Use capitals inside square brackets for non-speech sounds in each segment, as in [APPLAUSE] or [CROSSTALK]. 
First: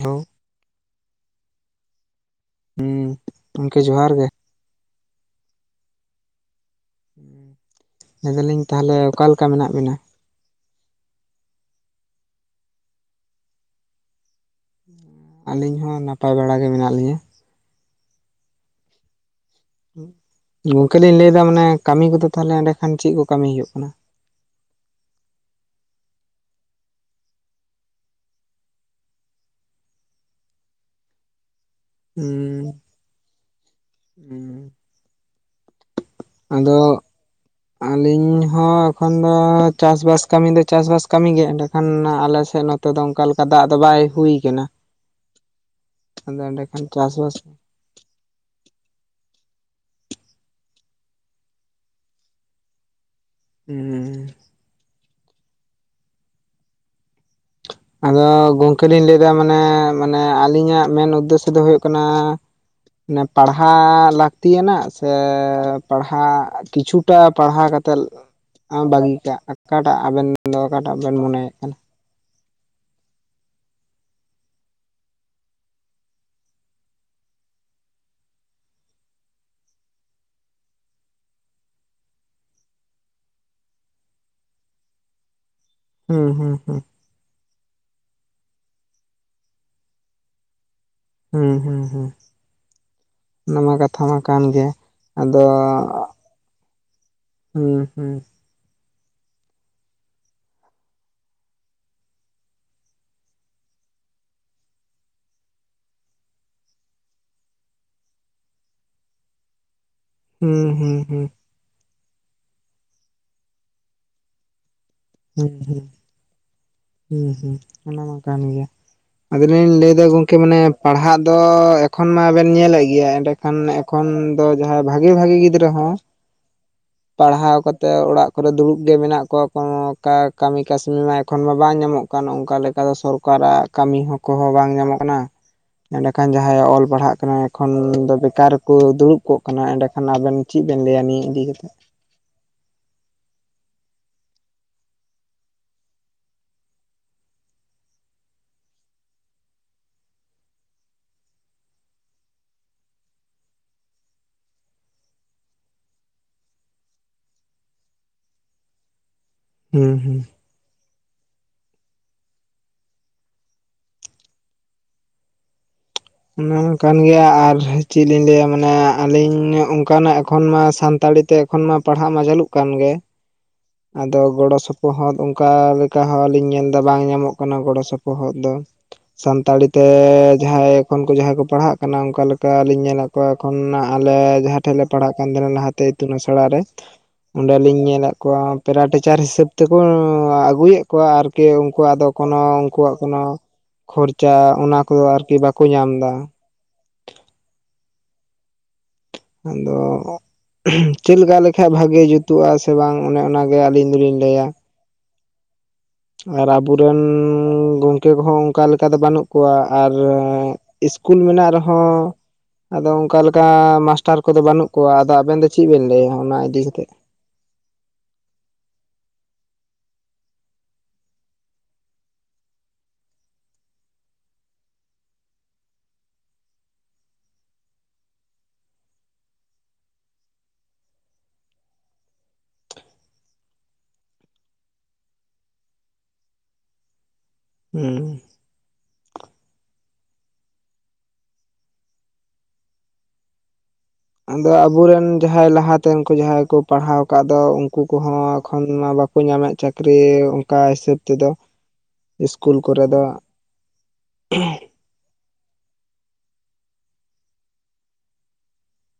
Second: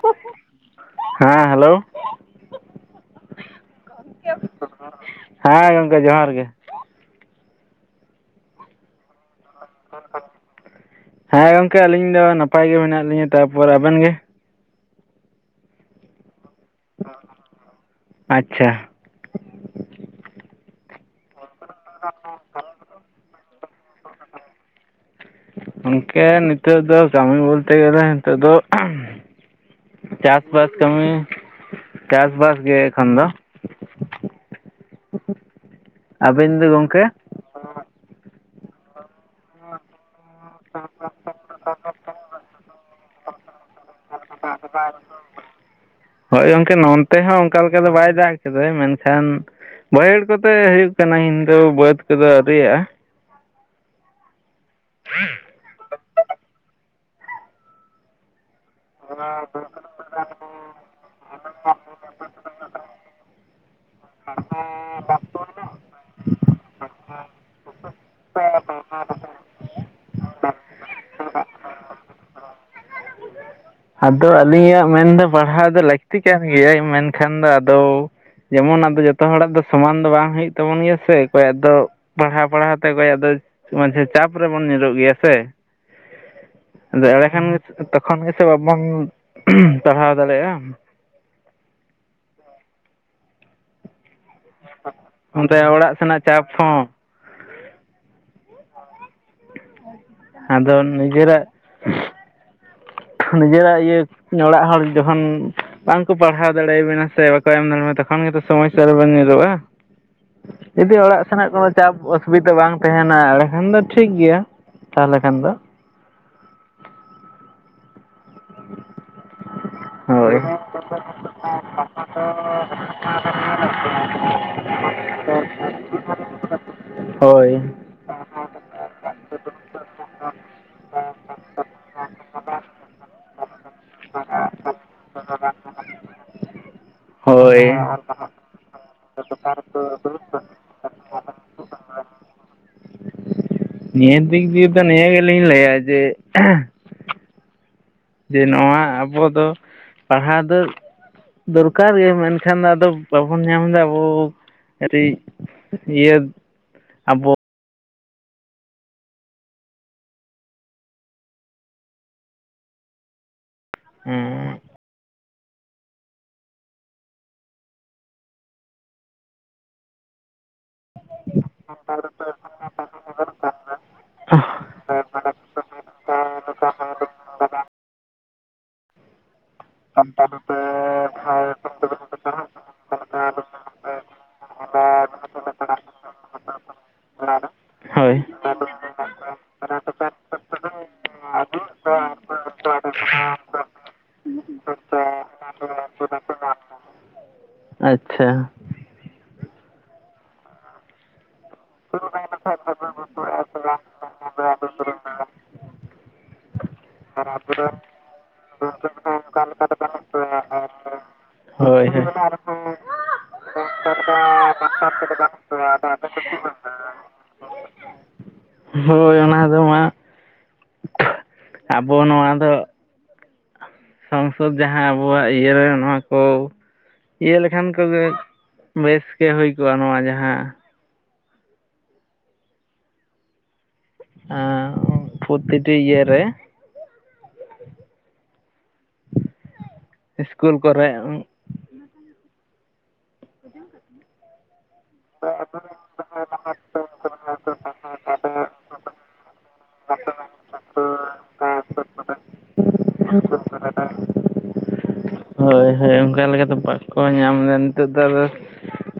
Hello ᱦᱮᱸ hello. ᱦᱩᱸ ᱜᱚᱢᱠᱮ ᱡᱚᱦᱟᱨ ᱜᱮ᱾ [UNINTELLIGIBLE] ᱦᱮᱸ ᱜᱚᱢᱠᱮ ᱡᱚᱦᱟᱨ ᱜᱮ᱾ ᱞᱟᱹᱭ ᱫᱟᱞᱤᱧ ᱛᱟᱦᱚᱞᱮ ᱚᱠᱟ ᱞᱮᱠᱟ ᱢᱮᱱᱟᱜ ᱵᱤᱱᱟ? [INAUDIBLE] ᱦᱮᱸ ᱜᱚᱝᱠᱮ ᱟᱹᱞᱤᱧ ᱫᱚ ᱱᱟᱯᱟᱭ ᱜᱮ ᱢᱮᱱᱟᱜ ᱞᱤᱧᱟᱹ, ᱛᱟᱯᱚᱨᱮ ᱟᱵᱮᱱ ᱜᱮ? [INAUDIBLE] ᱟᱹᱞᱤᱧ ᱦᱚᱸ ᱱᱟᱯᱟᱭ ᱵᱟᱲᱟ ᱜᱮ ᱢᱮᱱᱟᱜ ᱞᱤᱧᱟᱹ [UNINTELLIGIBLE] ᱟᱪᱪᱷᱟ᱾ ᱜᱚᱝᱠᱮ ᱞᱤᱧ ᱞᱮᱭᱫᱟ ᱢᱟᱱᱮ ᱠᱟᱹᱢᱤ ᱠᱚ ᱫᱚ ᱛᱟᱦᱚᱞᱮ ᱮᱸᱰᱮ ᱠᱷᱟᱱ ᱪᱮᱫ ᱠᱚ ᱠᱟᱹᱢᱤ ᱦᱩᱭᱩᱜ ᱠᱟᱱᱟ? ᱜᱚᱝᱠᱮ ᱱᱤᱛᱚᱜ ᱫᱚ ᱠᱟᱹᱢᱤ ᱵᱚᱞᱛᱮ ᱜᱮᱞᱮ ᱱᱤᱛᱚᱜ ᱫᱚ ᱟᱦᱻ ᱪᱟᱥ ᱵᱟᱥ ᱠᱟᱹᱢᱤ᱾ ᱪᱟᱥᱵᱟᱥ ᱜᱮ ᱮᱠᱷᱚᱱ ᱫᱚ ᱟᱹᱵᱤᱱ ᱫᱚ ᱟᱫᱚ ᱜᱚᱝᱠᱮ ᱟᱹᱞᱤᱧ ᱦᱚᱸ ᱮᱠᱷᱚᱱ ᱫᱚ ᱪᱟᱥ ᱵᱟᱥ ᱠᱟᱹᱢᱤ ᱫᱚ ᱪᱟᱥ ᱵᱟᱥ ᱠᱟᱹᱢᱤ ᱜᱮ ᱮᱸᱰᱮᱠᱷᱟᱱ ᱟᱞᱮᱥᱮᱫ ᱱᱚᱛᱮ ᱫᱚ ᱚᱱᱠᱟ ᱞᱮᱠᱟ ᱫᱟᱜ ᱫᱚ ᱵᱟᱭ ᱦᱩᱭ ᱠᱟᱱᱟ [UNINTELLIGIBLE] ᱟᱫᱚ ᱦᱳᱭ ᱜᱚᱝᱠᱮ ᱮᱸᱰᱮᱠᱷᱟᱱ ᱱᱚᱱᱛᱮ ᱪᱟᱥᱵᱟᱥ ᱦᱚᱸ ᱚᱱᱠᱟ ᱞᱮᱠᱟ [UNINTELLIGIBLE] ᱵᱟᱭ ᱫᱟᱜᱽ ᱠᱮᱫᱮᱫ ᱢᱮᱱᱠᱷᱟᱱ ᱵᱟᱹᱭᱦᱟᱹᱲ ᱠᱚᱛᱮ ᱦᱩᱭᱩᱜ ᱠᱟᱱᱟ ᱤᱧ ᱫᱚ ᱵᱟᱹᱫᱽ ᱠᱚᱫᱚ ᱟᱣᱨᱤᱭᱟᱜᱼᱟ᱾ ᱦᱩᱸ᱾ ᱟᱫᱚ ᱜᱚᱢᱠᱮ ᱞᱤᱧ ᱞᱮᱭ ᱫᱟ ᱢᱟᱱᱮ ᱢᱟᱱᱮ ᱟᱞᱤᱧᱟᱜ ᱢᱮᱱ ᱩᱫᱽᱫᱮᱥᱥᱚ ᱫᱚ ᱦᱩᱭᱩᱜ ᱠᱟᱱᱟ ᱯᱟᱲᱦᱟᱜ ᱞᱟᱹᱠᱛᱤᱭᱟᱱᱟᱜ ᱥᱮ ᱯᱟᱲᱦᱟᱜ ᱠᱤᱪᱷᱩ [UNINTELLIGIBLE] ᱯᱟᱲᱦᱟᱣ ᱠᱟᱛᱮᱫ ᱟᱢ ᱵᱟᱜᱤ ᱠᱟᱜ ᱟᱠᱟᱴᱟᱜ ᱟᱵᱮᱱ ᱫᱚ ᱚᱠᱟᱴᱟᱜ ᱵᱮᱱ ᱢᱚᱱᱮᱭᱮᱫ ᱠᱟᱱᱟ᱾ ᱟᱫᱚ ᱟᱹᱞᱤᱧᱟᱜ ᱢᱮᱱᱫᱚ ᱯᱟᱲᱦᱟᱣ ᱫᱚ ᱞᱟᱹᱠᱛᱤ ᱠᱟᱱ ᱜᱮᱭᱟ ᱢᱮᱱᱠᱷᱟᱱ ᱫᱚ ᱟᱫᱚ ᱡᱮᱢᱚᱱ ᱟᱫᱚ ᱡᱚᱛᱚ ᱦᱚᱲᱟᱜ ᱫᱚ ᱥᱚᱢᱟᱱ ᱫᱚ ᱵᱟᱝ ᱦᱩᱭᱩᱜ ᱛᱟᱵᱚᱱ ᱜᱮᱭᱟ ᱥᱮ ᱚᱠᱚᱭᱟᱜ ᱫᱚ ᱯᱟᱲᱦᱟᱣ ᱯᱟᱲᱦᱟᱣ ᱛᱮ ᱚᱠᱚᱭᱟᱜ ᱫᱚ ᱢᱟᱡᱷᱮ ᱪᱟᱯ ᱨᱮᱵᱚᱱ ᱧᱩᱨᱩᱜ ᱜᱮᱭᱟ ᱥᱮ᱾ ᱦᱩᱸ ᱦᱩᱸ ᱦᱩᱸ᱾ ᱮᱲᱮ ᱠᱷᱟᱱ ᱜᱮ ᱛᱚᱠᱷᱚᱱ ᱜᱮ ᱥᱮ ᱵᱟᱵᱚᱱ ᱩᱦ ᱯᱟᱲᱦᱟᱣ ᱫᱟᱲᱮᱭᱟᱜᱼᱟ᱾ ᱦᱩᱸ ᱦᱩᱸ ᱦᱩᱸ ᱚᱱᱟᱢᱟ ᱠᱟ ᱛᱷᱟ ᱢᱟ ᱠᱟᱱ ᱜᱮ ᱟᱫᱚ ᱚᱱᱛᱮ ᱚᱲᱟᱜ ᱥᱮᱱᱟᱜ ᱪᱟᱯ ᱦᱚᱸ ᱦᱩᱸ ᱦᱩᱸ᱾ ᱟᱫᱚ ᱱᱤᱡᱮᱨᱟᱜ ᱱᱤᱡᱮᱨᱟᱜ ᱤᱭᱟᱹ ᱚᱲᱟᱜ ᱦᱚᱲ ᱡᱚᱠᱷᱚᱱ ᱵᱟᱝ ᱠᱚ ᱯᱟᱲᱦᱟᱣ ᱫᱟᱲᱮᱭᱟᱵᱤᱱᱟ ᱥᱮ ᱵᱟᱠᱚ ᱮᱢ ᱫᱟᱲᱮᱭᱟᱜᱼᱟ ᱛᱚᱠᱷᱚᱱ ᱜᱮᱛᱚ ᱥᱚᱢᱚᱥᱥᱟ ᱨᱮᱵᱤᱱ ᱧᱩᱨᱩᱜᱼᱟ᱾ ᱦᱩᱸ ᱦᱩᱸ ᱡᱩᱫᱤ ᱚᱲᱟᱜ ᱦᱩᱸ ᱥᱟᱱᱟᱭᱮᱫ ᱠᱚᱣᱟ ᱪᱟᱯ ᱚᱥᱩᱵᱤᱫᱟ ᱵᱟᱝ ᱛᱟᱦᱮᱱᱟ ᱮᱱᱰᱮᱠᱷᱟᱱ ᱫᱚ ᱴᱷᱤᱠᱜᱮᱭᱟ᱾ ᱦᱩᱸ ᱦᱩᱸ ᱦᱩᱸ ᱦᱩᱸ ᱚᱱᱟ ᱢᱟ ᱠᱟᱱ ᱜᱮᱭᱟ᱾ ᱟᱫᱚᱞᱤᱧ ᱞᱟᱹᱭᱮᱫᱟ ᱜᱚᱝᱠᱮ ᱢᱟᱱᱮ ᱯᱟᱲᱦᱟᱜ ᱫᱚ ᱮᱠᱷᱚᱱ ᱢᱟᱵᱮᱱ ᱧᱮᱞᱮᱫ ᱜᱮᱭᱟ ᱮᱸᱰᱮ ᱠᱷᱟᱱ ᱮᱠᱷᱚᱱ ᱫᱚ ᱡᱟᱦᱟᱸᱭ ᱵᱷᱟᱜᱮ ᱵᱷᱟᱜᱮ ᱜᱤᱫᱽᱨᱟᱹ ᱦᱚᱸ [UNINTELLIGIBLE] ᱯᱟᱲᱦᱟᱣ ᱦᱳᱭ ᱠᱟᱛᱮᱫ ᱚᱲᱟᱜ ᱠᱚᱨᱮ ᱫᱩᱲᱩᱵ ᱜᱮ ᱢᱮᱱᱟᱜ ᱠᱚᱣᱟ ᱠᱚᱱᱚ ᱚᱠᱟ ᱠᱟᱹᱢᱤ ᱠᱟᱹᱥᱱᱤ ᱢᱟ ᱮᱠᱷᱚᱱ ᱢᱟ ᱵᱟᱝ ᱧᱟᱢᱚᱜ ᱠᱟᱱ ᱚᱱᱠᱟ ᱞᱮᱠᱟ ᱫᱚ ᱥᱚᱨᱠᱟᱨᱟᱜ ᱠᱟᱹᱢᱤ ᱦᱚᱸ ᱠᱚᱦᱚᱸ ᱵᱟᱝ ᱧᱟᱢᱚᱜ ᱠᱟᱱᱟ᱾ ᱮᱸᱰᱮ ᱠᱷᱟᱱ ᱡᱟᱦᱟᱸᱭᱮ ᱚᱞ ᱯᱟᱲᱦᱟᱜ ᱦᱳᱭ ᱮᱠᱷᱚᱱ ᱦᱳᱭ ᱫᱚ ᱵᱮᱠᱟᱨ ᱨᱮᱠᱚ ᱫᱩᱲᱩᱵ ᱠᱚᱜ ᱠᱟᱱᱟ ᱮᱸᱰᱮᱠᱷᱟᱱ ᱟᱵᱮᱱ ᱪᱮᱜ ᱵᱮᱱ ᱞᱟᱹᱭᱟ ᱱᱤᱭᱟᱹ ᱤᱫᱤ ᱠᱟᱛᱮᱜ? ᱱᱤᱭᱟᱹ ᱫᱤᱠ ᱫᱤᱭᱮ ᱫᱚ ᱱᱤᱭᱟᱹ ᱜᱮᱞᱤᱧ ᱞᱟᱹᱭᱟ ᱡᱮ ᱡᱮ ᱱᱚᱣᱟ ᱟᱵᱚ ᱫᱚ ᱯᱟᱲᱦᱟᱣ ᱫᱚ ᱫᱚᱨᱠᱟᱨ ᱜᱮᱭᱟ ᱢᱮᱱᱠᱷᱟᱱ ᱟᱫᱚ ᱵᱟᱵᱚᱱ ᱧᱟᱢ ᱫᱟ ᱟᱵᱚ ᱠᱟᱹᱴᱤᱜ ᱤᱭᱟᱹᱛ ᱟᱵᱚ, ᱦᱩᱸ ᱦᱩᱸ, ᱩᱸ ᱚᱱᱮ ᱚᱱᱠᱟᱱ ᱜᱮᱭᱟ ᱟᱨ ᱪᱮᱜ ᱞᱤᱧ ᱞᱟᱹᱭᱟ ᱢᱟᱱᱮ ᱟᱹᱞᱤᱧ ᱚᱱᱠᱟᱱᱟᱜ ᱮᱠᱷᱚᱱ ᱢᱟ ᱥᱟᱱᱛᱟᱲᱤ ᱛᱮ, ᱛᱚᱠᱷᱚᱱ ᱢᱟ ᱯᱟᱲᱦᱟᱜ ᱢᱟ ᱪᱟᱹᱞᱩᱜ ᱠᱟᱱ ᱜᱮ᱾ ᱟᱫᱚ ᱱᱚᱝᱠᱟ, ᱟᱫᱚ ᱜᱚᱲᱚ ᱥᱚᱯᱚᱦᱚᱫ ᱚᱝᱠᱟ ᱞᱮᱠᱟ ᱦᱚᱸᱞᱤᱧ ᱧᱮᱞ ᱫᱟ ᱵᱟᱝ ᱧᱟᱢᱚᱜ ᱠᱟᱱᱟ ᱜᱚᱲᱚ ᱥᱚᱯᱚᱦᱚᱫ ᱫᱚ᱾ ᱥᱟᱱᱛᱟᱲᱤ ᱛᱮ ᱡᱟᱦᱟᱸᱭ ᱮᱠᱷᱚᱱ ᱠᱚ ᱡᱟᱦᱟᱸᱭ ᱠᱚ ᱯᱟᱲᱦᱟᱜ ᱠᱟᱱᱟ ᱚᱝᱠᱟ ᱞᱮᱠᱟ ᱞᱤᱧ ᱧᱮᱞᱮᱜ ᱠᱚᱣᱟ ᱮᱠᱷᱚᱱ ᱟᱞᱮ ᱡᱟᱦᱟᱸ, ᱴᱷᱮᱜ ᱞᱮ ᱯᱟᱲᱦᱟᱜ ᱠᱟᱱ ᱛᱟᱦᱮᱸᱱᱟ ᱞᱟᱦᱟᱛᱮ ᱤᱛᱩᱱ ᱟᱥᱲᱟᱟᱨ ᱨᱮ ᱚᱸᱰᱮᱞᱤᱧ ᱧᱮᱞᱮᱫ ᱦᱳᱭ ᱯᱮᱨᱟ ᱴᱤᱪᱟᱨ ᱦᱤᱥᱟᱹᱵ ᱛᱮᱠᱚ ᱟᱹᱜᱩᱭᱮᱜ ᱠᱚᱣᱟ ᱟᱨᱠᱤ ᱩᱱᱠᱩᱣᱟᱜ ᱫᱚ ᱠᱚᱱᱚ ᱩᱱᱠᱩᱣᱟᱜ ᱠᱚᱱᱚ, ᱠᱷᱚᱨᱪᱟ ᱚᱱᱟ ᱠᱚᱫᱚ ᱟᱨᱠᱤ ᱵᱟᱠᱚ ᱧᱟᱢ ᱫᱟ᱾ ᱟᱪᱪᱷᱟ, ᱟᱫᱚ, ᱪᱮᱜ ᱞᱮᱠᱟ ᱞᱮᱠᱷᱟᱭ ᱵᱷᱟᱜᱮ ᱡᱩᱛᱩᱜ-ᱟ ᱥᱮ ᱵᱟᱝ ᱚᱱᱮ ᱚᱱᱟᱜᱮ ᱟᱹᱞᱤᱧ ᱫᱚᱞᱤᱧ ᱞᱟᱹᱭᱟ᱾ ᱟᱨ ᱟᱵᱚᱨᱮᱱ ᱜᱚᱝᱠᱮ ᱠᱚᱦᱚᱸ ᱚᱝᱠᱟ ᱞᱮᱠᱟ ᱫᱚ ᱵᱟᱹᱱᱩᱜ ᱠᱚᱣᱟ ᱟᱨ ᱤᱥᱠᱩᱞ ᱢᱮᱱᱟᱜ ᱦᱳᱭ ᱨᱮᱦᱚᱸ ᱦᱳᱭ ᱟᱫᱚ ᱚᱝᱠᱟ ᱞᱮᱠᱟ ᱢᱟᱥᱴᱟᱨ ᱠᱚᱫᱚ ᱵᱟᱹᱱᱩᱜ ᱠᱚᱣᱟ, ᱟᱫᱚ ᱟᱵᱮᱱ ᱫᱚ ᱪᱮᱜ ᱵᱮᱱ ᱞᱟᱹᱭᱟ ᱚᱱᱟ ᱤᱫᱤ ᱠᱟᱛᱮᱜ? ᱦᱳᱭ ᱚᱱᱟ ᱫᱚ ᱢᱟᱜ ᱟᱵᱚ ᱱᱚᱣᱟ ᱫᱚᱜ, ᱥᱚᱝᱥᱚᱫᱽ ᱡᱟᱦᱟᱸ ᱟᱵᱚᱣᱟᱜ ᱤᱭᱟᱹᱨᱮ ᱱᱚᱣᱟ ᱠᱚ ᱤᱭᱟᱹ ᱞᱮᱠᱷᱟᱱ ᱠᱚᱜᱮ ᱵᱮᱥ ᱜᱮ ᱦᱩᱭ ᱠᱚᱜᱼᱟ ᱱᱚᱣᱟ ᱡᱟᱦᱟᱸ ᱟᱸ ᱩᱸ ᱯᱷᱳᱛᱤᱴᱤ ᱤᱭᱟᱹ ᱨᱮ, ᱩᱸ ᱤᱥᱠᱩᱞ ᱠᱚᱨᱮᱜ ᱩᱸᱜ [UNINTELLIGIBLE] ᱟᱫᱚ ᱟᱵᱚᱨᱮᱱ ᱡᱟᱦᱟᱸᱭ ᱞᱟᱦᱟᱛᱮ ᱩᱱᱠᱩ ᱡᱟᱦᱟᱸᱭ ᱠᱚ ᱯᱟᱲᱦᱟᱣ ᱠᱟᱜ ᱫᱚ ᱩᱱᱠᱩ ᱠᱚᱦᱚᱸ ᱮᱠᱷᱚᱱ ᱢᱟ ᱵᱟ ᱠᱚ ᱧᱟᱢᱮᱜ ᱪᱟᱹᱠᱨᱤ ᱚᱝᱠᱟ ᱦᱤᱥᱟᱹᱵ ᱛᱮᱫᱚ ᱤᱥᱠᱩᱞ ᱠᱚᱨᱮ ᱫᱚ᱾ [UNINTELLIGIBLE] ᱦᱳᱭ ᱦᱳᱭ ᱚᱝᱠᱟ ᱞᱮᱠᱟᱛᱮ ᱵᱟᱠᱚ ᱧᱟᱢ ᱫᱟ ᱱᱤᱛᱳᱜ ᱫᱚ ᱟᱫᱚ,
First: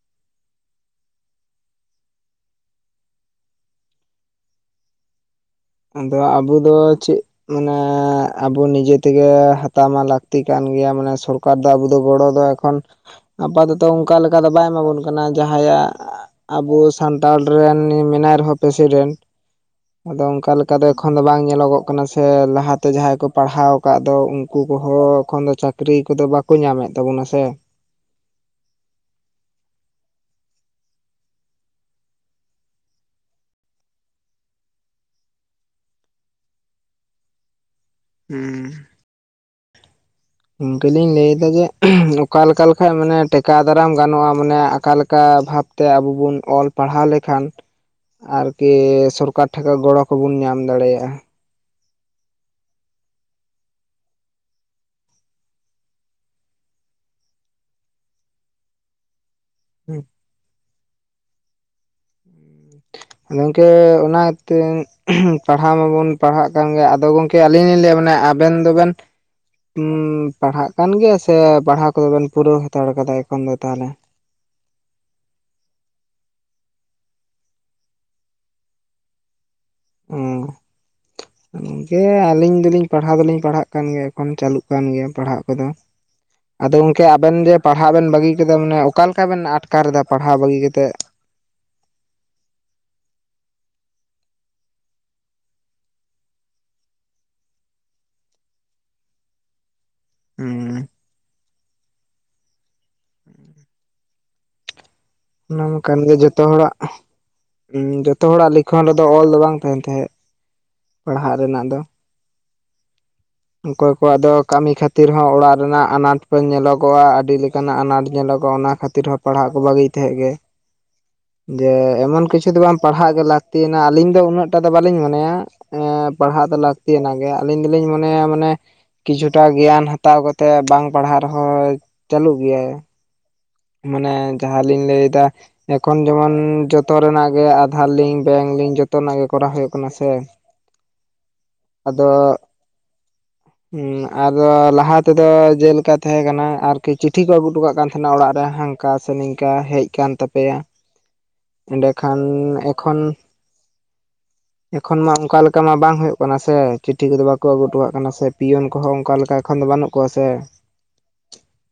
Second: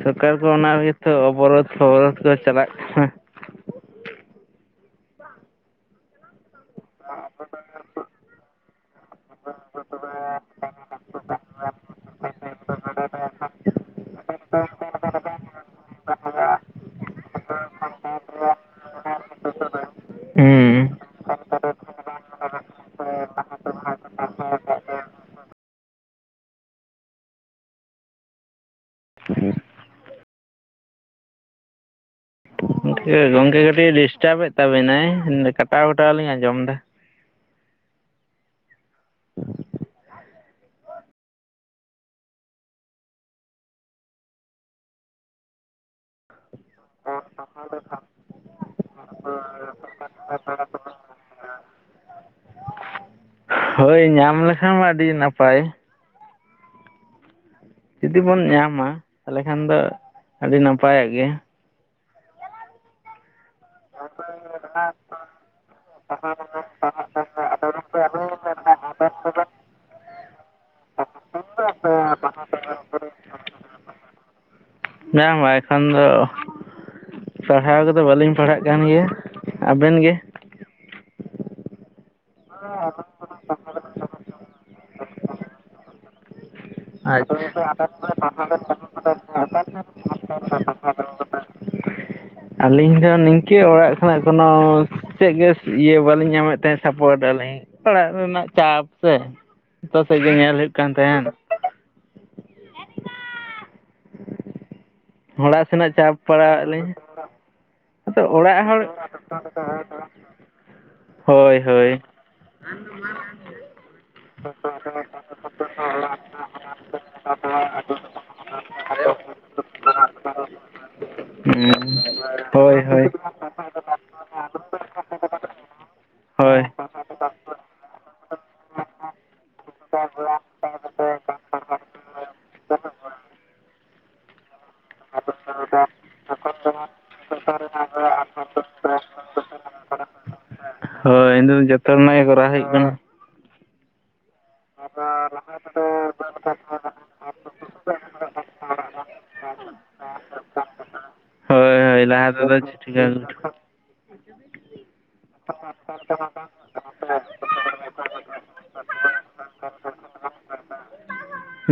ᱥᱚᱨᱠᱟᱨ ᱠᱚ ᱚᱱᱟ ᱨᱮᱜᱮ ᱛᱚ ᱚᱵᱚᱨᱳᱫᱷ ᱯᱷᱚᱵᱚᱨᱳᱫ ᱠᱚ ᱪᱟᱞᱟᱜ ᱠᱟᱱᱟ᱾ ᱟᱫᱚ ᱟᱵᱚ ᱫᱚ ᱪᱮᱜ ᱢᱟᱱᱮ ᱟᱵᱚ ᱱᱤᱡᱮ ᱛᱮᱜᱮ ᱦᱟᱛᱟᱣ ᱢᱟ ᱞᱟᱹᱠᱛᱤ ᱠᱟᱱ ᱜᱮᱭᱟ ᱢᱟᱱᱮ ᱥᱚᱨᱼ ᱠᱟᱨ ᱫᱚ ᱟᱵᱚ ᱫᱚ ᱜᱚᱲᱚ ᱫᱚ ᱮᱠᱷᱚᱱ ᱟᱯᱟᱫᱚᱛᱚ ᱚᱝᱠᱟ ᱞᱮᱠᱟ ᱫᱚ ᱵᱟᱭ ᱮᱢᱟᱵᱚᱱ ᱠᱟᱱᱟ ᱡᱟᱦᱟᱸᱭᱟᱜ ᱟᱵᱚ ᱥᱟᱱᱛᱟᱲ ᱨᱮᱱ ᱢᱮᱱᱟᱭ ᱨᱮᱦᱚᱸ ᱯᱨᱮᱥᱤᱰᱮᱱᱴ ᱟᱫᱚ ᱟᱝ ᱠᱟ ᱞᱮᱠᱟ ᱫᱚ ᱦᱩᱸ ᱮᱠᱷᱚᱱ ᱫᱚ ᱵᱟᱝ ᱧᱮᱞᱚᱜᱚᱜ ᱠᱟᱱᱟ ᱥᱮ ᱞᱟᱦᱟᱛᱮ ᱡᱟᱦᱟᱸᱭ ᱠᱚ ᱯᱟᱲᱦᱟᱣ ᱠᱟᱜ ᱫᱚ ᱩᱱᱠᱩ ᱠᱚᱦᱚᱸ ᱮᱠᱷᱚᱱ ᱫᱚ ᱪᱟᱹᱠᱼ ᱨᱤ ᱠᱚᱫᱚ ᱵᱟᱠᱚ ᱧᱟᱢᱮᱜ ᱛᱟᱵᱚᱱᱟ ᱥᱮ᱾ ᱜᱚᱝᱠᱮ ᱜᱚᱝᱠᱮ ᱠᱟᱹᱴᱤᱜ ᱰᱤᱥᱴᱟᱵᱮᱜ ᱛᱟᱵᱤᱱᱟᱭ ᱠᱟᱴᱟᱣ ᱠᱟᱴᱟᱣᱞᱤᱧ ᱟᱸᱡᱚᱢ ᱫᱟ᱾ ᱦᱩᱸ, ᱜᱚᱝᱠᱮ ᱞᱤᱧ ᱞᱟᱹᱭ ᱫᱟ ᱡᱮ ᱚᱠᱟᱞᱮᱠᱟ ᱞᱮᱠᱷᱟᱭ ᱢᱟᱱᱮ ᱴᱮᱠᱟᱣ ᱫᱟᱨᱟᱢ ᱜᱟᱱᱚᱜᱼᱟ ᱢᱟᱱᱮ ᱟᱠᱟ ᱞᱮᱠᱟ ᱵᱷᱟᱵᱽ ᱛᱮ ᱟᱵᱚ ᱵᱩᱱ ᱚᱞ ᱯᱟᱲᱦᱟᱣ ᱞᱮᱠᱷᱟᱱ ᱟᱨᱠᱤ ᱥᱚᱨᱠᱟᱨ ᱴᱷᱮᱱ ᱠᱷᱚᱱ ᱜᱚᱲᱚ ᱠᱚᱵᱚᱱ ᱧᱟᱢ ᱫᱟᱲᱮᱭᱟᱜᱼᱟ᱾ ᱦᱳᱭ ᱧᱟᱢ ᱞᱮᱠᱷᱟᱱ ᱢᱟ ᱟᱹᱰᱤ ᱱᱟᱯᱟᱭ᱾ ᱡᱩᱫᱤ ᱵᱚᱱ ᱧᱟᱢᱟ ᱛᱟᱦᱚᱞᱮ ᱠᱷᱟᱱ ᱟᱹᱰᱤ ᱱᱟᱯᱟᱭᱚᱜ ᱜᱮᱭᱟ᱾ ᱜᱚᱝᱠᱮ ᱚᱱᱟᱛᱮ ᱯᱟᱲᱦᱟᱣ ᱢᱟ ᱵᱚᱱ ᱯᱟᱲᱦᱟᱜ ᱠᱟᱱ ᱜᱮ ᱟᱫᱚ ᱜᱚᱝ ᱠᱮ ᱟᱹᱞᱤᱧ ᱞᱤᱧ ᱞᱟᱹᱭᱟ ᱢᱟᱱᱮ ᱟᱵᱮᱱ ᱫᱚᱵᱮᱱ ᱯᱟᱲᱦᱟᱜ ᱠᱟᱱ ᱜᱮᱭᱟ ᱥᱮ ᱯᱟᱲᱦᱟᱣ ᱠᱚᱫᱚ ᱵᱮᱱ ᱯᱩᱨᱟᱹᱣ ᱦᱟᱛᱟᱲ ᱠᱟᱫᱟ ᱮᱠᱷᱚᱱ ᱫᱚ ᱛᱟᱦᱞᱮ? ᱵᱟᱝ ᱵᱟᱝ ᱮᱠᱷᱟᱱ ᱫᱚ ᱯᱟᱲᱦᱟᱣ ᱠᱚᱫᱚ ᱵᱟᱹᱞᱤᱧ ᱯᱟᱲᱦᱟᱜ ᱠᱟᱱ ᱜᱮᱭᱟ᱾ ᱟᱵᱮᱱ ᱜᱮ? ᱦᱩᱸ ᱜᱚᱝᱠᱮ ᱟᱞᱤᱧ ᱫᱚᱞᱤᱧ ᱯᱟᱲᱦᱟᱣ ᱫᱚᱞᱤᱧ ᱯᱟᱲᱦᱟᱜ ᱜᱮᱭᱟ ᱮᱠᱷᱚᱱ ᱪᱟᱹᱟᱞᱩᱜ ᱠᱟᱱ ᱜᱮᱭᱟ ᱯᱟᱲᱦᱟᱣ ᱠᱚᱫᱚ᱾ ᱟᱫᱚ ᱜᱚᱝᱠᱮ ᱟᱵᱮᱱ ᱟᱪᱪᱷᱟ, ᱡᱮ ᱯᱟᱲᱦᱟᱜ ᱵᱮᱱ ᱵᱟᱹᱜᱤ ᱠᱟᱫᱟ ᱢᱟᱱᱮ ᱚᱠᱟ ᱞᱮᱠᱟ ᱵᱮᱱ ᱟᱴᱠᱟᱨ ᱫᱟ ᱯᱟᱲᱦᱟᱣ ᱵᱟᱹᱜᱤ ᱠᱟᱛᱮᱫ? ᱟᱹᱞᱤᱧ ᱫᱚ ᱱᱤᱝᱠᱟᱹ ᱚᱲᱟᱜ ᱠᱷᱚᱱᱟᱜ ᱠᱳᱱᱚ ᱪᱮᱫ ᱜᱮ ᱤᱭᱟᱹ ᱵᱟᱹᱞᱤᱧ ᱧᱟᱢᱮᱫ ᱛᱟᱦᱮᱸᱫ ᱥᱟᱯᱳᱴ ᱟᱞᱤᱧ, ᱚᱲᱟᱜ ᱨᱮᱱᱟᱜ ᱪᱟᱯ ᱥᱮ ᱡᱚᱛᱚ ᱥᱮᱫ ᱜᱮ ᱧᱮᱞ ᱦᱩᱭᱩᱜ ᱦᱩᱸ ᱠᱟᱱ ᱛᱟᱦᱮᱸᱱ, ᱚᱲᱟᱜ ᱚᱱᱟᱢᱟ ᱥᱮᱱᱟᱜ ᱠᱟᱱ ᱜᱮ ᱪᱟᱯ ᱡᱚᱛᱚ ᱯᱟᱲᱟᱣᱟᱜ ᱦᱚᱲᱟᱜᱼᱼ ᱞᱤᱧ ᱦᱮᱸ ᱟᱫᱚ ᱡᱚᱛᱚ ᱦᱚᱲᱟᱜ ᱚᱲᱟᱜ ᱦᱚᱲ ᱞᱤᱠᱷᱚᱱ ᱨᱮᱫᱚ ᱚᱞ ᱫᱚ ᱵᱟᱝ ᱛᱟᱦᱮᱱ ᱛᱟᱦᱮᱸᱫ ᱯᱟᱲᱦᱟᱜ ᱦᱳᱭ ᱨᱮᱱᱟᱜ ᱫᱚ᱾ ᱦᱳᱭ [INAUDIBLE] ᱚᱠᱚᱭ ᱠᱚᱣᱟᱜ ᱫᱚ ᱠᱟᱹᱢᱤ ᱠᱷᱟᱹᱛᱤᱨ ᱦᱚᱸ ᱚᱲᱟᱜ ᱨᱮᱱᱟᱜ ᱟᱱᱟᱴ ᱠᱚ ᱧᱮᱞᱚᱜᱚᱜᱼᱟ ᱟᱹᱰᱤ ᱞᱮᱠᱟᱱᱟᱜ ᱟᱱᱟᱴ ᱧᱮᱞᱚᱜᱚᱜᱼᱟ ᱚᱱᱟ ᱠᱷᱟᱹᱼᱼ ᱛᱤᱨ ᱛᱮ ᱦᱚᱸ ᱯᱟᱲᱦᱟᱜ ᱠᱚ ᱵᱟᱹᱜᱤᱭ ᱛᱟᱦᱮᱸᱜ ᱜᱮ [INAUDIBLE] ᱡᱮ ᱦᱩᱸ ᱮᱢᱚᱱ ᱠᱤᱪᱷᱩ ᱫᱚ ᱦᱳᱭ ᱵᱟᱝ ᱦᱳᱭ ᱯᱟᱲᱦᱟᱜ ᱜᱮ ᱞᱟᱹᱠᱛᱤᱭᱮᱱᱟ ᱟᱞᱤᱧ ᱫᱚ ᱩᱱᱟᱹᱜ ᱴᱟ ᱫᱚ ᱵᱟᱹᱞᱤᱧ ᱢᱚᱱᱮᱭᱟ, ᱮᱸ ᱯᱟᱲᱦᱟᱜ ᱫᱚ ᱦᱳᱭ ᱞᱟᱹᱠᱛᱤᱭᱟᱱᱟᱜ ᱜᱮ ᱟᱞᱤᱧ ᱫᱚᱞᱤᱧ ᱢᱚᱼᱼ ᱱᱮᱭᱟ ᱢᱟᱱᱮ ᱠᱤᱪᱷᱩᱴᱟ ᱜᱮᱭᱟᱱ ᱦᱟᱛᱟᱣ ᱠᱟᱛᱮᱜ ᱵᱟᱝ ᱯᱟᱲᱦᱟᱜ ᱨᱮᱦᱚᱸ ᱪᱟᱹᱞᱩᱜ ᱜᱮᱭᱟᱭ ᱢᱟᱱᱮ ᱡᱟᱦᱟᱸ ᱞᱤᱧ ᱞᱟᱹᱭᱫᱟ ᱮᱠᱷᱚᱱ ᱡᱮᱢᱚᱱ ᱡᱚᱛᱚ ᱨᱮᱱᱟᱜ ᱜᱮ ᱟᱫᱷᱟᱨ ᱞᱤᱝᱠ ᱵᱮᱝᱠ ᱞᱤᱝᱠ ᱡᱚᱛᱚ ᱨᱮᱱᱟᱜ ᱜᱮ ᱠᱚᱨᱟᱣ ᱦᱩᱭᱩᱜ ᱠᱟᱱᱟ ᱥᱮ ᱾ [INAUDIBLE] ᱦᱳᱭ ᱡᱚᱛᱚ ᱨᱮᱱᱟᱜ ᱜᱮ ᱠᱚᱨᱟᱣ ᱦᱩᱭᱩᱜ ᱠᱟᱱᱟ ᱾ ᱦᱮᱸ ᱟᱨ ᱞᱟᱦᱟ ᱛᱮᱫᱚ ᱡᱮᱞᱮᱠᱟ ᱛᱟᱦᱮᱸ ᱠᱟᱱᱟ ᱟᱨᱠᱤ ᱪᱤᱴᱷᱤ ᱠᱚ ᱟᱹᱜᱩ ᱦᱚᱴᱚ ᱠᱟᱜ ᱠᱟᱱ ᱛᱟᱦᱮᱸᱱᱟ ᱚᱲᱟᱜ ᱦᱟᱝᱠᱟ ᱥᱮ ᱱᱤᱝᱠᱟ ᱦᱮᱡ ᱟᱠᱟᱱ ᱛᱟᱯᱮᱭᱟ᱾ ᱦᱳᱭ ᱮᱸᱰᱮ ᱦᱳᱭ ᱠᱷᱟᱱ ᱞᱟᱦᱟ ᱛᱮᱫᱚ ᱮᱠᱷᱚᱱᱼᱼ ᱪᱤᱠᱟ ᱮᱠᱷᱚᱱ ᱢᱟ ᱚᱱᱠᱟ ᱞᱮᱠᱟ ᱢᱟ ᱵᱟᱝ ᱦᱩᱭᱩᱜ ᱠᱟᱱᱟ ᱥᱮ ᱪᱤᱴᱷᱤ ᱠᱚᱫᱚ ᱵᱟᱠᱚ ᱟᱹᱜᱩ ᱦᱚᱴᱚ ᱠᱟᱜ ᱠᱟᱱᱟ ᱥᱮ ᱯᱤᱭᱚᱱ ᱠᱚᱦᱚᱸ ᱚᱱᱠᱟ ᱞᱮᱠᱟ ᱮᱠᱷᱚᱱ ᱫᱚ ᱵᱟᱹᱱᱩᱜ ᱠᱚᱣᱟ ᱥᱮ᱾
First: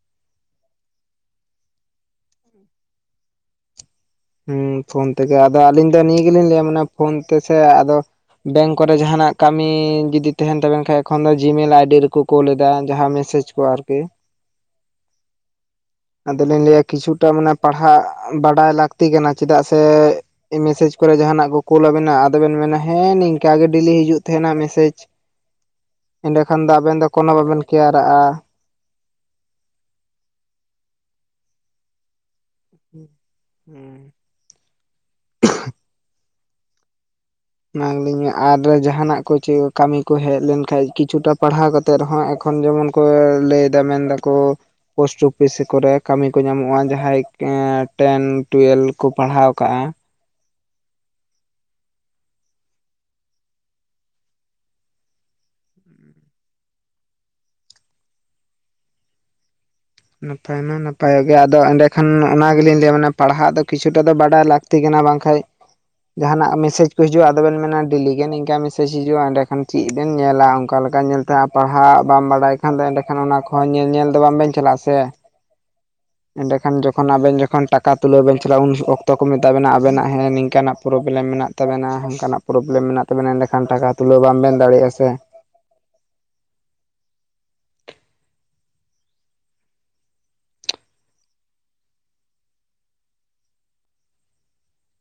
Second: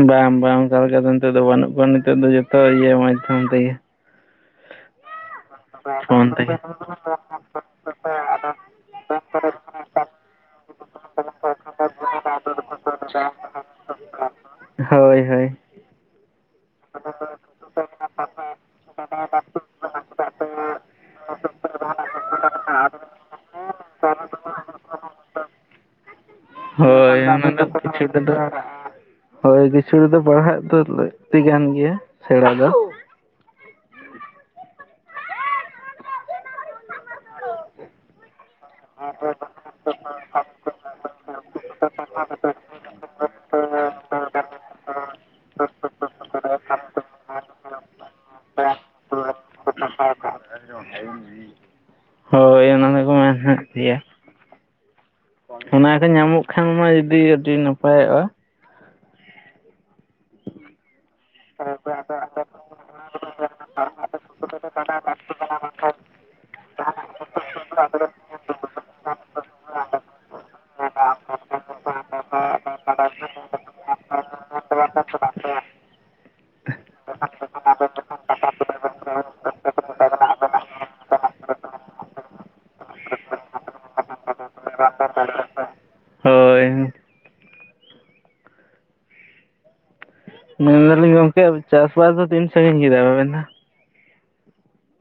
ᱵᱟᱝ ᱵᱟᱝ ᱚᱱᱠᱟ ᱞᱮᱠᱟ ᱫᱚ ᱱᱤᱛᱚᱜ ᱫᱚ ᱵᱟᱹᱱᱩᱜ ᱠᱚᱣᱟ ᱱᱤᱛᱚᱜ ᱫᱚ ᱡᱚᱛᱚ ᱤᱭᱟᱹ ᱢᱟᱫᱽᱫᱷᱚᱢ ᱛᱮᱜᱮ ᱾ ᱦᱮᱸ ᱯᱷᱳᱱ ᱛᱮᱜᱮ ᱟᱫᱚ ᱟᱹᱞᱤᱧ ᱫᱚ ᱱᱤᱭᱟᱹ ᱯᱷᱳᱱ ᱜᱮᱞᱤᱧ ᱛᱮᱜᱮ ᱞᱟᱹᱭᱟ ᱢᱟᱱᱮ ᱯᱷᱳᱱ ᱛᱮᱥᱮ ᱟᱫᱚᱼᱼ ᱵᱮᱝᱠ ᱠᱚᱨᱮ ᱡᱟᱦᱟᱱᱟᱜ ᱠᱟᱹᱢᱤ ᱡᱩᱫᱤ ᱛᱟᱦᱮᱱ ᱛᱟᱵᱮᱱ ᱠᱷᱟᱡ ᱮᱠᱷᱚᱱ ᱫᱚ ᱡᱤᱢᱮᱞ ᱟᱭᱰᱤ ᱨᱮᱠᱚ ᱠᱳᱞ ᱮᱫᱟ ᱡᱟᱦᱟᱸ ᱢᱮᱥᱮᱡᱽᱼᱼ ᱠᱚ ᱟᱨᱠᱤ᱾ ᱦᱳᱭ ᱦᱳᱭ ᱟᱫᱚᱞᱤᱧ ᱞᱟᱹᱭᱟ ᱠᱤᱪᱷᱩᱴᱟ ᱢᱟᱱᱮ ᱯᱟᱲᱦᱟᱜ ᱵᱟᱰᱟᱭ ᱞᱟᱹᱠᱛᱤ ᱠᱟᱱᱟ ᱪᱮᱫᱟᱜ ᱥᱮᱼᱼ ᱢᱮᱥᱮᱡᱽ ᱠᱚᱨᱮ ᱡᱟᱦᱟᱱᱟᱜ ᱠᱚ ᱠᱩᱞ ᱟᱵᱮᱱᱟ ᱟᱫᱚᱵᱮᱱ ᱢᱮᱱᱟ ᱦᱮᱸ ᱱᱤᱝᱠᱟ ᱜᱮ ᱰᱮᱞᱤ ᱦᱤᱡᱩᱜ ᱛᱟᱦᱮᱱᱟ ᱢᱮᱥᱮᱡᱽ, [UNINTELLIGIBLE] ᱮᱸᱰᱮ ᱠᱷᱟᱱ ᱫᱚ ᱟᱵᱮᱱ ᱫᱚ ᱦᱳᱭ ᱠᱳᱱᱳ ᱵᱟᱵᱮᱱᱼᱼ [INAUDIBLE] ᱦᱳᱭ ᱠᱤᱪᱷᱩ ᱴᱟᱜ ᱫᱚ ᱯᱟᱲᱦᱟᱜ ᱫᱚ ᱞᱟᱹᱠᱛᱤ ᱠᱟᱱ ᱜᱮᱭᱟ ᱥᱮᱬᱟ ᱫᱚ ᱦᱮᱸ ᱚᱱᱟ ᱜᱮᱞᱤᱧ ᱢᱮᱱ ᱟᱨ ᱡᱟᱦᱟᱱᱟᱜ ᱠᱚ ᱪᱮᱫ ᱠᱟᱹᱢᱤ ᱠᱚ ᱦᱮᱡ ᱞᱮᱱᱠᱷᱟᱡ ᱠᱤᱪᱷᱩᱴᱟ ᱯᱟᱲᱦᱟᱣ ᱠᱟᱛᱼᱼ ᱮᱱᱛᱮ ᱨᱮᱦᱚᱸ ᱮᱠᱷᱚᱱ ᱡᱮᱢᱚᱱ ᱠᱚ ᱞᱟᱹᱭ ᱫᱟ ᱢᱮᱱ ᱫᱟᱠᱚᱼᱼ ᱯᱳᱥᱴ ᱚᱯᱷᱤᱥᱤ ᱠᱚᱨᱮ ᱠᱟᱹᱢᱤ ᱠᱚ ᱧᱟᱢᱚᱜᱼᱟ ᱡᱟᱦᱟᱸᱭ ᱴᱮᱱ ᱴᱩᱭᱮᱞ ᱠᱚ ᱯᱟᱲᱦᱟᱣ ᱟᱠᱟᱜᱼᱟ ᱾ [INAUDIBLE] ᱦᱳᱭ ᱚᱱᱟ ᱫᱚᱠᱚ ᱢᱮᱱ [UNINTELLIGIBLE] ᱚᱱᱟ ᱠᱚ ᱧᱟᱢᱚᱜ ᱠᱷᱟᱱ ᱢᱟ ᱡᱩᱫᱤ ᱟᱹᱰᱤ ᱱᱟᱯᱟᱭᱚᱜᱼᱟ᱾ ᱱᱟᱯᱟᱭ ᱢᱟ ᱱᱟᱯᱟᱭᱚᱜ ᱜᱮᱭᱟ ᱟᱫᱚ ᱚᱱᱟ ᱛᱟᱦᱮᱱᱟ ᱱᱟᱯᱟᱭ ᱚᱜ ᱜᱮᱭᱟ ᱟᱫᱚ ᱮᱸᱰᱮᱠᱷᱟᱱ ᱚᱱᱟ ᱜᱮᱞᱤᱧ ᱞᱟᱹᱭᱟ ᱢᱟᱱᱮ ᱯᱟᱲᱦᱟᱜ ᱫᱚ ᱠᱤᱪᱷᱩᱴᱟ ᱫᱚ ᱵᱟᱰᱟᱭ ᱞᱟᱹᱠᱛᱤ᱾ ᱠᱟᱱᱟ ᱵᱟᱝᱠᱷᱟᱡ [UNINTELLIGIBLE] ᱡᱟᱦᱟᱱᱟᱜ ᱢᱮᱥᱮᱡᱽ ᱠᱚ ᱦᱤᱡᱩᱜᱼᱟ ᱟᱫᱚᱵᱮᱱ ᱢᱮᱱᱟ ᱰᱮᱞᱤᱜᱮ ᱱᱤᱝᱠᱟ ᱢᱮᱥᱮᱡᱽ ᱦᱤᱡᱩᱜᱼᱟ ᱮᱸᱰᱮ ᱠᱷᱟᱱ ᱪᱮᱫ ᱵᱮᱱ ᱧᱮᱞᱟ ᱚᱱᱠᱟ ᱞᱮᱠᱟ ᱧᱮᱞᱼᱼᱼ ᱛᱟ ᱯᱟᱲᱦᱟᱜ ᱵᱟᱢ ᱵᱟᱰᱟᱭ ᱠᱷᱟᱱ ᱫᱚ ᱮᱸᱰᱮᱠᱷᱟᱱ ᱚᱱᱟ ᱠᱚᱦᱚᱸ ᱧᱮᱧᱮᱞ ᱫᱚ ᱵᱟᱝ ᱵᱮᱱ ᱪᱟᱞᱟᱜᱼᱟ ᱥᱮ [INAUDIBLE] [INAUDIBLE] ᱮᱸᱰᱮᱠᱷᱟᱱ ᱡᱚᱠᱷᱚᱱ ᱟᱵᱮᱱ ᱡᱚᱠᱷᱚᱱ ᱴᱟᱠᱟ ᱛᱩᱞᱟᱹᱣ ᱵᱮᱱ ᱪᱟᱞᱟᱜᱼᱟ ᱩᱱ ᱚᱠᱛᱚ ᱠᱚ ᱢᱮᱛᱟᱵᱮᱱᱟ ᱟᱵᱮᱱᱟᱜ ᱦᱮᱸ ᱱᱤᱝᱠᱟᱱᱟᱜ ᱯᱨᱳᱵᱞᱮᱢ ᱢᱮᱱᱟᱜᱼᱼ ᱛᱟᱵᱮᱱᱟ ᱚᱱᱠᱟᱱᱟᱜ ᱯᱨᱚᱵᱽᱞᱮᱢ ᱢᱮᱱᱟᱜ ᱛᱟᱵᱮᱱᱟ ᱮᱸᱰᱮᱠᱷᱟᱱ ᱴᱟᱠᱟ ᱛᱩᱞᱟᱹᱣ ᱵᱟᱝ ᱵᱮᱱ ᱫᱟᱲᱮᱭᱟᱜᱼᱟ ᱥᱮ ᱦᱳᱭ ᱢᱮᱱ ᱫᱟᱞᱤᱧ ᱜᱚᱢᱠᱮ ᱪᱟᱥᱵᱟᱥ ᱫᱚ ᱛᱤᱱ ᱥᱟᱺᱜᱤᱧ ᱠᱮᱫᱟᱵᱮᱱ ᱟᱵᱮᱱ ᱫᱚ?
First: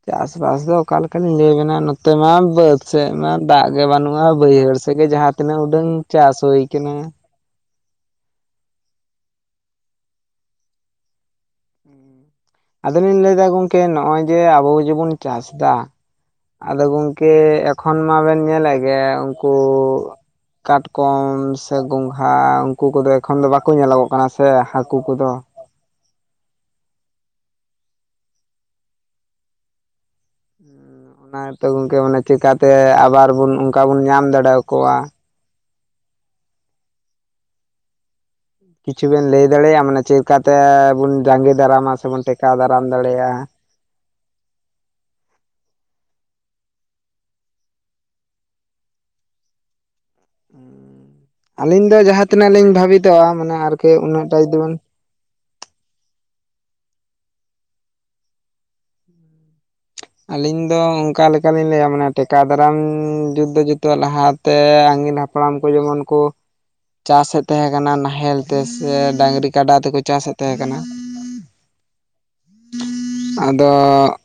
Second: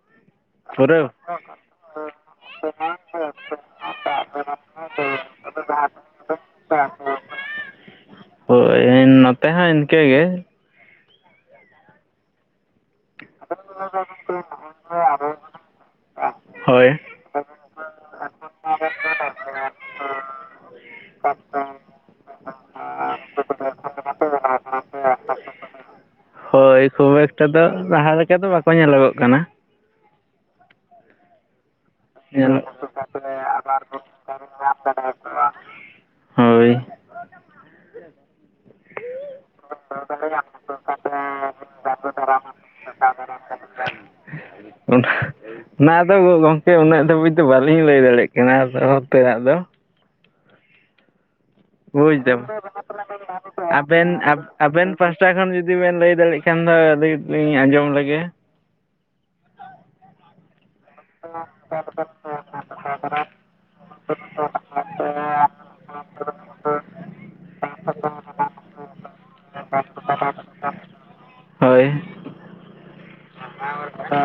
ᱪᱟᱥᱵᱟᱥ ᱫᱚ ᱯᱩᱨᱟᱹᱣ? ᱚᱠᱟᱞᱮᱠᱟᱞᱤᱧ ᱞᱟᱹᱭ ᱟᱵᱮᱱᱟ ᱱᱚᱛᱮᱼᱼ ᱱᱚᱛᱮᱢᱟ ᱵᱟᱹᱫ ᱥᱮᱫ ᱢᱟ ᱫᱟᱜ ᱜᱮ ᱵᱟᱹᱱᱩᱜᱼᱟ, ᱵᱟᱹᱭᱦᱟᱹᱲ ᱥᱮᱫ ᱜᱮ ᱡᱟᱦᱟᱸ ᱛᱤᱱᱟᱹᱜ ᱩᱰᱟᱹᱝ ᱪᱟᱥ ᱦᱳᱭ ᱠᱟᱱᱟ᱾ ᱦᱳᱭ ᱱᱚᱛᱮ ᱦᱚᱸ ᱤᱱᱠᱟᱹᱜ ᱜᱮ, ᱟᱫᱚᱞᱤᱧ ᱞᱟᱹᱭᱫᱟ ᱜᱚᱝᱠᱮ ᱱᱚᱜᱼᱚᱭ ᱡᱮ ᱟᱵᱚ ᱡᱮᱵᱚᱱ ᱪᱟᱥ ᱫᱟ ᱟᱫᱚ ᱦᱳᱭ ᱜᱚᱢ ᱠᱮ ᱮᱠᱷᱚᱱ ᱢᱟᱵᱮᱱ ᱧᱮᱞᱮᱜ ᱜᱮ ᱩᱱᱠᱩ ᱠᱟᱴᱠᱚᱢ ᱥᱮ ᱜᱚᱝᱜᱷᱟ ᱩᱱᱠᱩ ᱠᱚᱫᱚ ᱮᱠᱷᱚᱱ ᱫᱚ ᱵᱟᱠᱚ ᱧᱮᱞᱚᱜᱚᱜ ᱠᱟᱱᱟ ᱥᱮ? ᱦᱟᱹᱠᱩ ᱠᱚᱫᱚ, ᱦᱳᱭ ᱠᱷᱩᱵ ᱮᱠᱴᱟ ᱫᱚ ᱞᱟᱦᱟ ᱞᱮᱠᱟ ᱫᱚ ᱵᱟᱠᱚ ᱧᱮᱞᱚᱜᱚᱜ ᱠᱟᱱᱟ᱾ ᱚᱱᱟᱜᱮᱛᱚ ᱜᱚᱝᱠᱮ ᱢᱟᱱᱮ ᱧᱮᱞᱚᱜ ᱪᱮᱠᱟᱛᱮ ᱟᱵᱟᱨ ᱵᱚᱱ ᱚᱱᱠᱟ ᱵᱚᱱ ᱧᱟᱢ ᱫᱟᱲᱮ ᱟᱠᱚᱣᱟ? ᱦᱳᱭ ᱠᱤᱪᱷᱩ ᱵᱤᱱ ᱞᱟᱹᱭ ᱫᱟᱲᱮᱭᱟᱜᱼᱟ ᱢᱟᱱᱮ ᱪᱮᱫᱠᱟᱛᱮᱵᱚᱱ ᱡᱟᱸᱜᱮ ᱫᱟᱨᱟᱢᱟ, ᱥᱮᱵᱚᱱ ᱴᱮᱠᱟᱣ ᱫᱟᱨᱟᱢ ᱫᱟᱲᱮᱭᱟᱜᱼᱟ᱾ ᱚᱰᱹᱮᱦᱮ ᱚᱱᱟᱫᱚ ᱜᱚᱝᱠᱮ ᱩᱱᱟᱹᱜ ᱫᱷᱟᱹᱵᱤᱡ ᱫᱚ ᱵᱟᱹᱞᱤᱧ ᱞᱟᱹᱭ ᱫᱟᱲᱮᱭᱟᱜ ᱠᱟᱱᱟ ᱫᱚᱦᱚ ᱩᱛᱟᱨᱟᱜ ᱫᱚ᱾ ᱟᱞᱤᱧ ᱫᱚ ᱵᱩᱡᱽ ᱫᱟᱢ ᱡᱟᱦᱟᱸᱛᱤᱱᱟᱹᱜ ᱞᱤᱧ ᱵᱷᱟᱵᱤᱛᱚᱜᱼᱟ ᱢᱟᱱᱮ ᱟᱨᱠᱤ ᱟᱵᱮᱱ ᱩᱱᱟᱹᱜ ᱴᱟ ᱡᱩᱫᱤ ᱵᱤᱱ ᱟᱵᱮᱱ ᱯᱟᱥᱴᱟ ᱠᱷᱚᱱ ᱡᱩᱫᱤ ᱵᱮᱱ ᱞᱟᱹᱭ ᱫᱟᱲᱮᱭᱟᱜ ᱠᱷᱟᱱ ᱫᱚ ᱟᱹᱫᱤᱧᱞᱤᱧ ᱟᱸᱡᱚᱢ ᱞᱮᱜᱮ᱾ ᱟᱞᱤᱧ ᱫᱚ ᱚᱱᱠᱟ ᱞᱮᱠᱟᱞᱤᱧ ᱞᱟᱹᱭᱼᱟ ᱢᱟᱱᱮ ᱴᱮᱠᱟᱣ ᱫᱟᱨᱟᱢ ᱡᱩᱛ ᱫᱚ ᱡᱩᱛᱚᱜᱼᱟ, ᱞᱟᱦᱟ ᱛᱮ ᱟᱝᱜᱤᱱ ᱦᱟᱯᱲᱟᱢ ᱠᱚ ᱡᱮᱢᱚᱱ ᱠᱚ ᱪᱟᱥᱮ ᱛᱟᱦᱮᱸ ᱠᱟᱱᱟ ᱱᱟᱦᱮᱞ ᱛᱮ, ᱥᱮ ᱰᱟᱹᱝᱨᱤ, ᱠᱟᱰᱟ, ᱛᱮᱠᱚ ᱪᱟᱥᱮ ᱛᱟᱦᱮᱸ ᱠᱟᱱᱟ᱾ ᱦᱳᱭ ᱟᱫᱚ [UNINTELLIGIBLE]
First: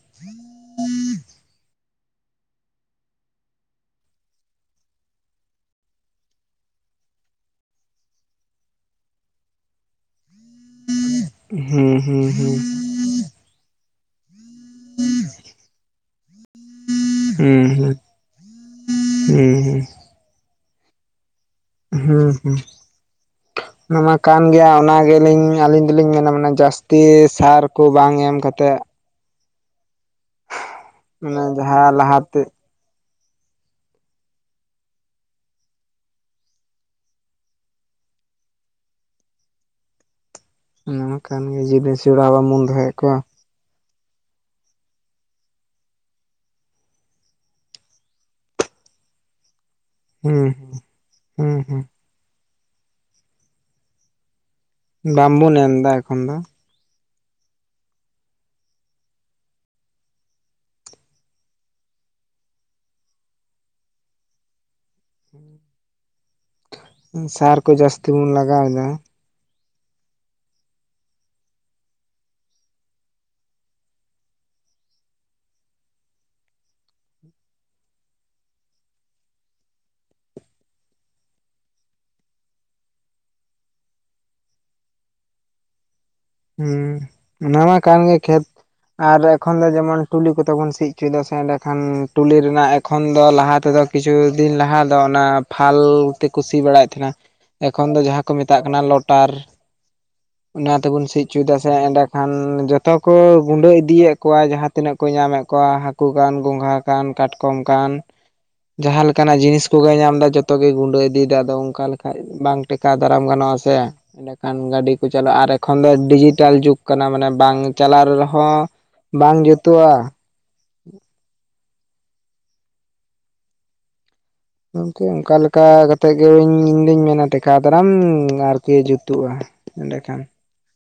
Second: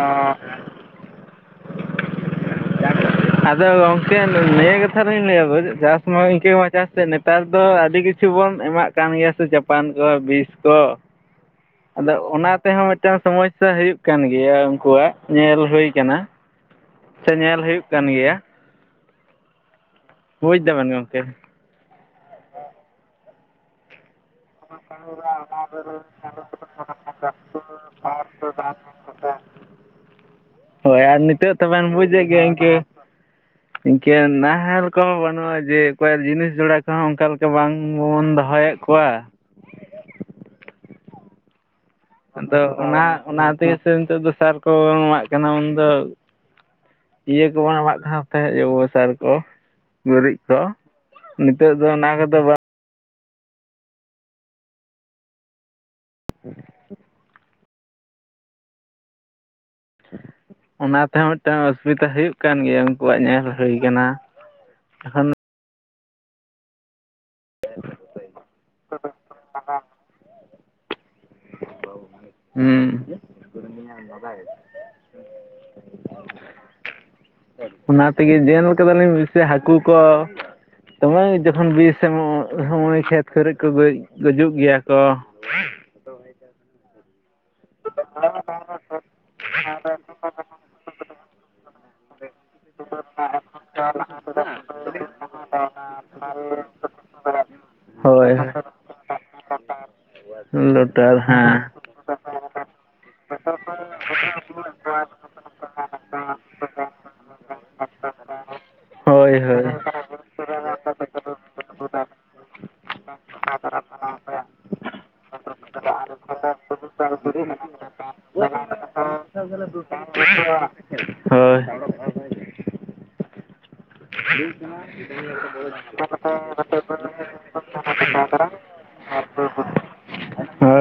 ᱟᱫᱚ ᱜᱚᱝᱠᱮ ᱱᱤᱭᱟᱹ ᱠᱟᱛᱷᱟ ᱞᱤᱧ ᱞᱟᱹᱭᱟ ᱪᱟᱥ ᱢᱟ ᱤᱱᱠᱟᱹ ᱢᱟ ᱪᱟᱥ ᱱᱮᱛᱟᱨ ᱫᱚ ᱟᱹᱰᱤ ᱠᱤᱪ ᱪᱷᱩ ᱵᱚᱱ ᱮᱢᱟᱜ ᱠᱟᱱ ᱜᱮᱭᱟ ᱥᱮ ᱡᱟᱯᱟᱱ ᱠᱚ ᱵᱤᱥ ᱛᱚ ᱦᱩᱸ ᱟᱫᱚ ᱦᱩᱸ ᱦᱩᱸ ᱦᱩᱸ ᱚᱱᱟ ᱛᱮᱦᱚᱸ ᱢᱤᱫᱴᱟᱝ ᱥᱚᱢᱚᱭ ᱥᱟᱹ ᱦᱩᱭᱩᱜ ᱠᱟᱱ ᱜᱮᱭᱟ ᱩᱱᱠᱩᱣᱟᱜ ᱧᱮᱞ ᱦᱳᱭ ᱠᱟᱱᱟ᱾ ᱦᱩᱸ ᱦᱩᱸ ᱦᱩᱸ ᱦᱩᱸ᱾ ᱵᱩᱡᱽ ᱫᱟᱵᱮᱱ ᱜᱚᱝᱠᱮ᱾ ᱦᱩᱸ ᱦᱩᱸ᱾ ᱚᱱᱟᱢᱟ ᱠᱟᱱ ᱜᱮᱭᱟ ᱚᱱᱟ ᱜᱮᱞᱤᱧ ᱟᱹᱞᱤᱧ ᱫᱚᱞᱤᱧ ᱢᱮᱱᱟ ᱡᱟᱹᱥᱛᱤ ᱥᱟᱨ ᱠᱚ ᱵᱟᱝ ᱮᱢ ᱠᱟᱛᱮᱜ ᱦᱳᱭ ᱟᱨ ᱢᱟᱱᱮ ᱱᱤᱛᱳᱜ ᱛᱚᱵᱮᱱ ᱡᱟᱦᱟᱸ ᱵᱩᱡᱮᱜ ᱞᱟᱦᱟᱛᱮ ᱜᱮᱭᱟ ᱤᱸᱱᱠᱟᱹ ᱤᱱᱠᱟᱹ ᱱᱟᱦᱮᱞ ᱠᱚᱦᱚᱸ ᱵᱟᱹᱱᱩᱜᱼᱟ, ᱡᱮ ᱚᱠᱚᱭᱟᱜ ᱡᱤᱱᱤᱥ ᱡᱚᱲᱟ ᱠᱚᱦᱚᱸ ᱚᱱᱠᱟᱞ ᱞᱮᱠᱟ ᱵᱟᱝᱵᱚᱱ ᱫᱚᱦᱚᱭᱮᱜ ᱠᱚᱣᱟ᱾ ᱚᱱᱟ ᱦᱚ ᱠᱟᱱ ᱜᱮᱭᱟ ᱡᱤᱱᱤᱥ ᱟᱫᱚ ᱚᱱᱟ ᱚᱱᱟ ᱛᱮᱜᱮ ᱥᱮ ᱱᱤᱛᱳᱜ ᱫᱚ ᱥᱟᱨ ᱠᱚ ᱵᱟᱵᱚᱱ ᱮᱢᱟᱜ ᱠᱟᱱᱟ, ᱩᱱᱫᱚ ᱤᱭᱟᱹ ᱠᱚ ᱵᱟᱝ ᱮᱢᱟᱜ ᱠᱷᱟᱸᱡ ᱛᱟᱦᱮᱸᱫ ᱡᱮᱵᱚᱥᱟᱨ ᱠᱚ ᱜᱩᱨᱤᱡ ᱦᱩᱸ ᱠᱚ ᱦᱩᱸ ᱱᱤᱛᱚᱜ ᱦᱩᱸ ᱫᱚ ᱚᱱᱟ ᱠᱚᱫᱚ ᱵᱟ ᱵᱟᱝᱵᱚᱱ ᱮᱢ ᱫᱟ ᱮᱠᱷᱚᱱ ᱫᱚ, ᱚᱱᱟ ᱛᱮᱦᱚᱸ ᱢᱤᱫᱴᱟᱝ ᱚᱥᱩᱵᱤᱫᱷᱟ ᱦᱳᱭᱳᱜ ᱠᱟᱱ ᱜᱮᱭᱟ, ᱩᱱᱠᱩᱣᱟᱜ ᱧᱮᱞ ᱦᱳᱭ ᱠᱟᱱᱟ ᱥᱟᱨᱠᱚ ᱡᱟᱥᱛᱤᱵᱩᱱ ᱞᱟᱜᱟᱣᱮᱫᱟ ᱦᱩᱸ [INAUDIBLE] ᱚᱱᱟ ᱛᱮᱜᱮ ᱡᱮᱞ ᱠᱟᱫᱟᱞᱤᱧ ᱵᱤᱥᱤ ᱦᱟᱠᱩ ᱠᱚ, ᱛᱚᱢᱮ ᱡᱚᱠᱷᱚᱱ ᱵᱤᱥ ᱮᱢᱚᱜ ᱥᱚᱢᱚᱭ ᱠᱷᱮᱛ ᱠᱚᱨᱮ ᱠᱚ ᱜᱳᱡ ᱜᱳᱡᱩᱜ ᱜᱮᱭᱟ ᱠᱚ᱾ [INAUDIBLE] ᱦᱩᱸ ᱚᱱᱟᱢᱟ ᱠᱟᱱ ᱜᱮᱭᱟ, ᱠᱷᱮᱛ ᱟᱨ ᱮᱠᱷᱚᱱ ᱫᱚ ᱡᱮᱢᱚᱱ ᱴᱩᱞᱤ ᱠᱚᱛᱮ ᱵᱚᱱ ᱥᱤ ᱪᱚᱭᱮᱫᱟ ᱥᱮᱸ ᱮᱰᱮᱠᱷᱟᱱ ᱴᱩᱞᱤ ᱨᱮᱱᱟᱜ ᱮᱠᱷᱚᱱ ᱫᱚ ᱞᱟᱦᱟ ᱛᱮᱫᱚ ᱠᱤᱪᱷᱩ ᱫᱤᱱ ᱞᱟᱦᱟ ᱫᱚ ᱚᱱᱟ ᱯᱷᱟᱞ ᱛᱮᱠᱩ ᱥᱤ ᱵᱟᱲᱟᱭᱮᱜ ᱛᱟᱦᱮᱱᱟ᱾ ᱮᱠᱷᱚᱱ ᱫᱚ ᱡᱟᱦᱟᱸ ᱠᱚ ᱦᱳᱭ ᱢᱮᱛᱟᱜ ᱠᱟᱱᱟ ᱞᱚᱴᱟᱨ, ᱚᱱᱟ ᱛᱮᱵᱩᱱ ᱞᱚᱴᱟᱨ ᱥᱤᱭ ᱦᱮᱸ ᱮᱸᱰᱮᱠᱷᱟᱱ ᱡᱚᱛᱚ ᱠᱚ ᱜᱩᱸᱰᱟᱹ ᱤᱫᱤᱭᱮᱜ ᱠᱚᱣᱟ ᱡᱟᱦᱟᱸ ᱛᱤᱱᱟᱹᱜ ᱠᱚ ᱧᱟᱢᱮ ᱠᱚᱣᱟ ᱦᱟ ᱠᱩ ᱠᱟᱱ, ᱜᱚᱸᱜᱷᱟ ᱠᱟᱱ, ᱠᱟᱴᱠᱚᱢ ᱠᱟᱱ, ᱡᱟᱦᱟᱸ ᱦᱳᱭ ᱞᱮᱠᱟᱱᱟᱜ ᱦᱳᱭ ᱡᱤᱱᱤᱥ ᱠᱚᱜᱮ ᱧᱟᱢᱫᱟ ᱡᱚᱛ ᱛᱚ ᱜᱮ ᱜᱩᱸᱰᱟᱹ ᱤᱫᱤᱭᱮᱫᱟ ᱟᱫᱚ ᱚᱱᱠᱟ ᱞᱮᱠᱷᱟᱡ ᱵᱟᱝ ᱴᱮᱠᱟᱣ ᱫᱟᱨᱟᱢ ᱜᱟᱱᱚᱜᱼᱟ ᱥᱮ᱾ ᱮᱸᱰᱮᱠᱷᱟᱱ ᱜᱟᱹᱰᱤ ᱠᱚ ᱪᱟᱞᱟᱜᱼᱟ ᱟᱨ ᱮᱠᱷᱚᱱ ᱫᱚ ᱰᱤᱡᱤᱴᱟᱞ ᱡᱩᱜᱽ ᱠᱟᱱᱟ ᱢᱟᱱᱮ ᱵᱟᱝ ᱪᱟᱞᱟᱜ ᱨᱮ ᱨᱮᱦᱚᱸ ᱵᱟᱝ ᱡᱩᱛᱩᱜᱼᱟ, [INAUDIBLE] ᱦᱳᱭ ᱟᱨᱠᱤ ᱚᱱᱠᱟ ᱞᱮᱠᱟ ᱠᱟᱛᱮᱜ ᱜᱮ ᱤᱧᱫᱩᱧ ᱢᱮᱱᱟ ᱴᱮᱠᱟᱣ ᱫᱟᱨᱟᱢ ᱟᱨᱠᱤ ᱡᱩᱛᱩᱜᱼᱟ ᱾ ᱮᱸᱰᱮᱠᱷᱟᱱ, ᱦᱳᱭ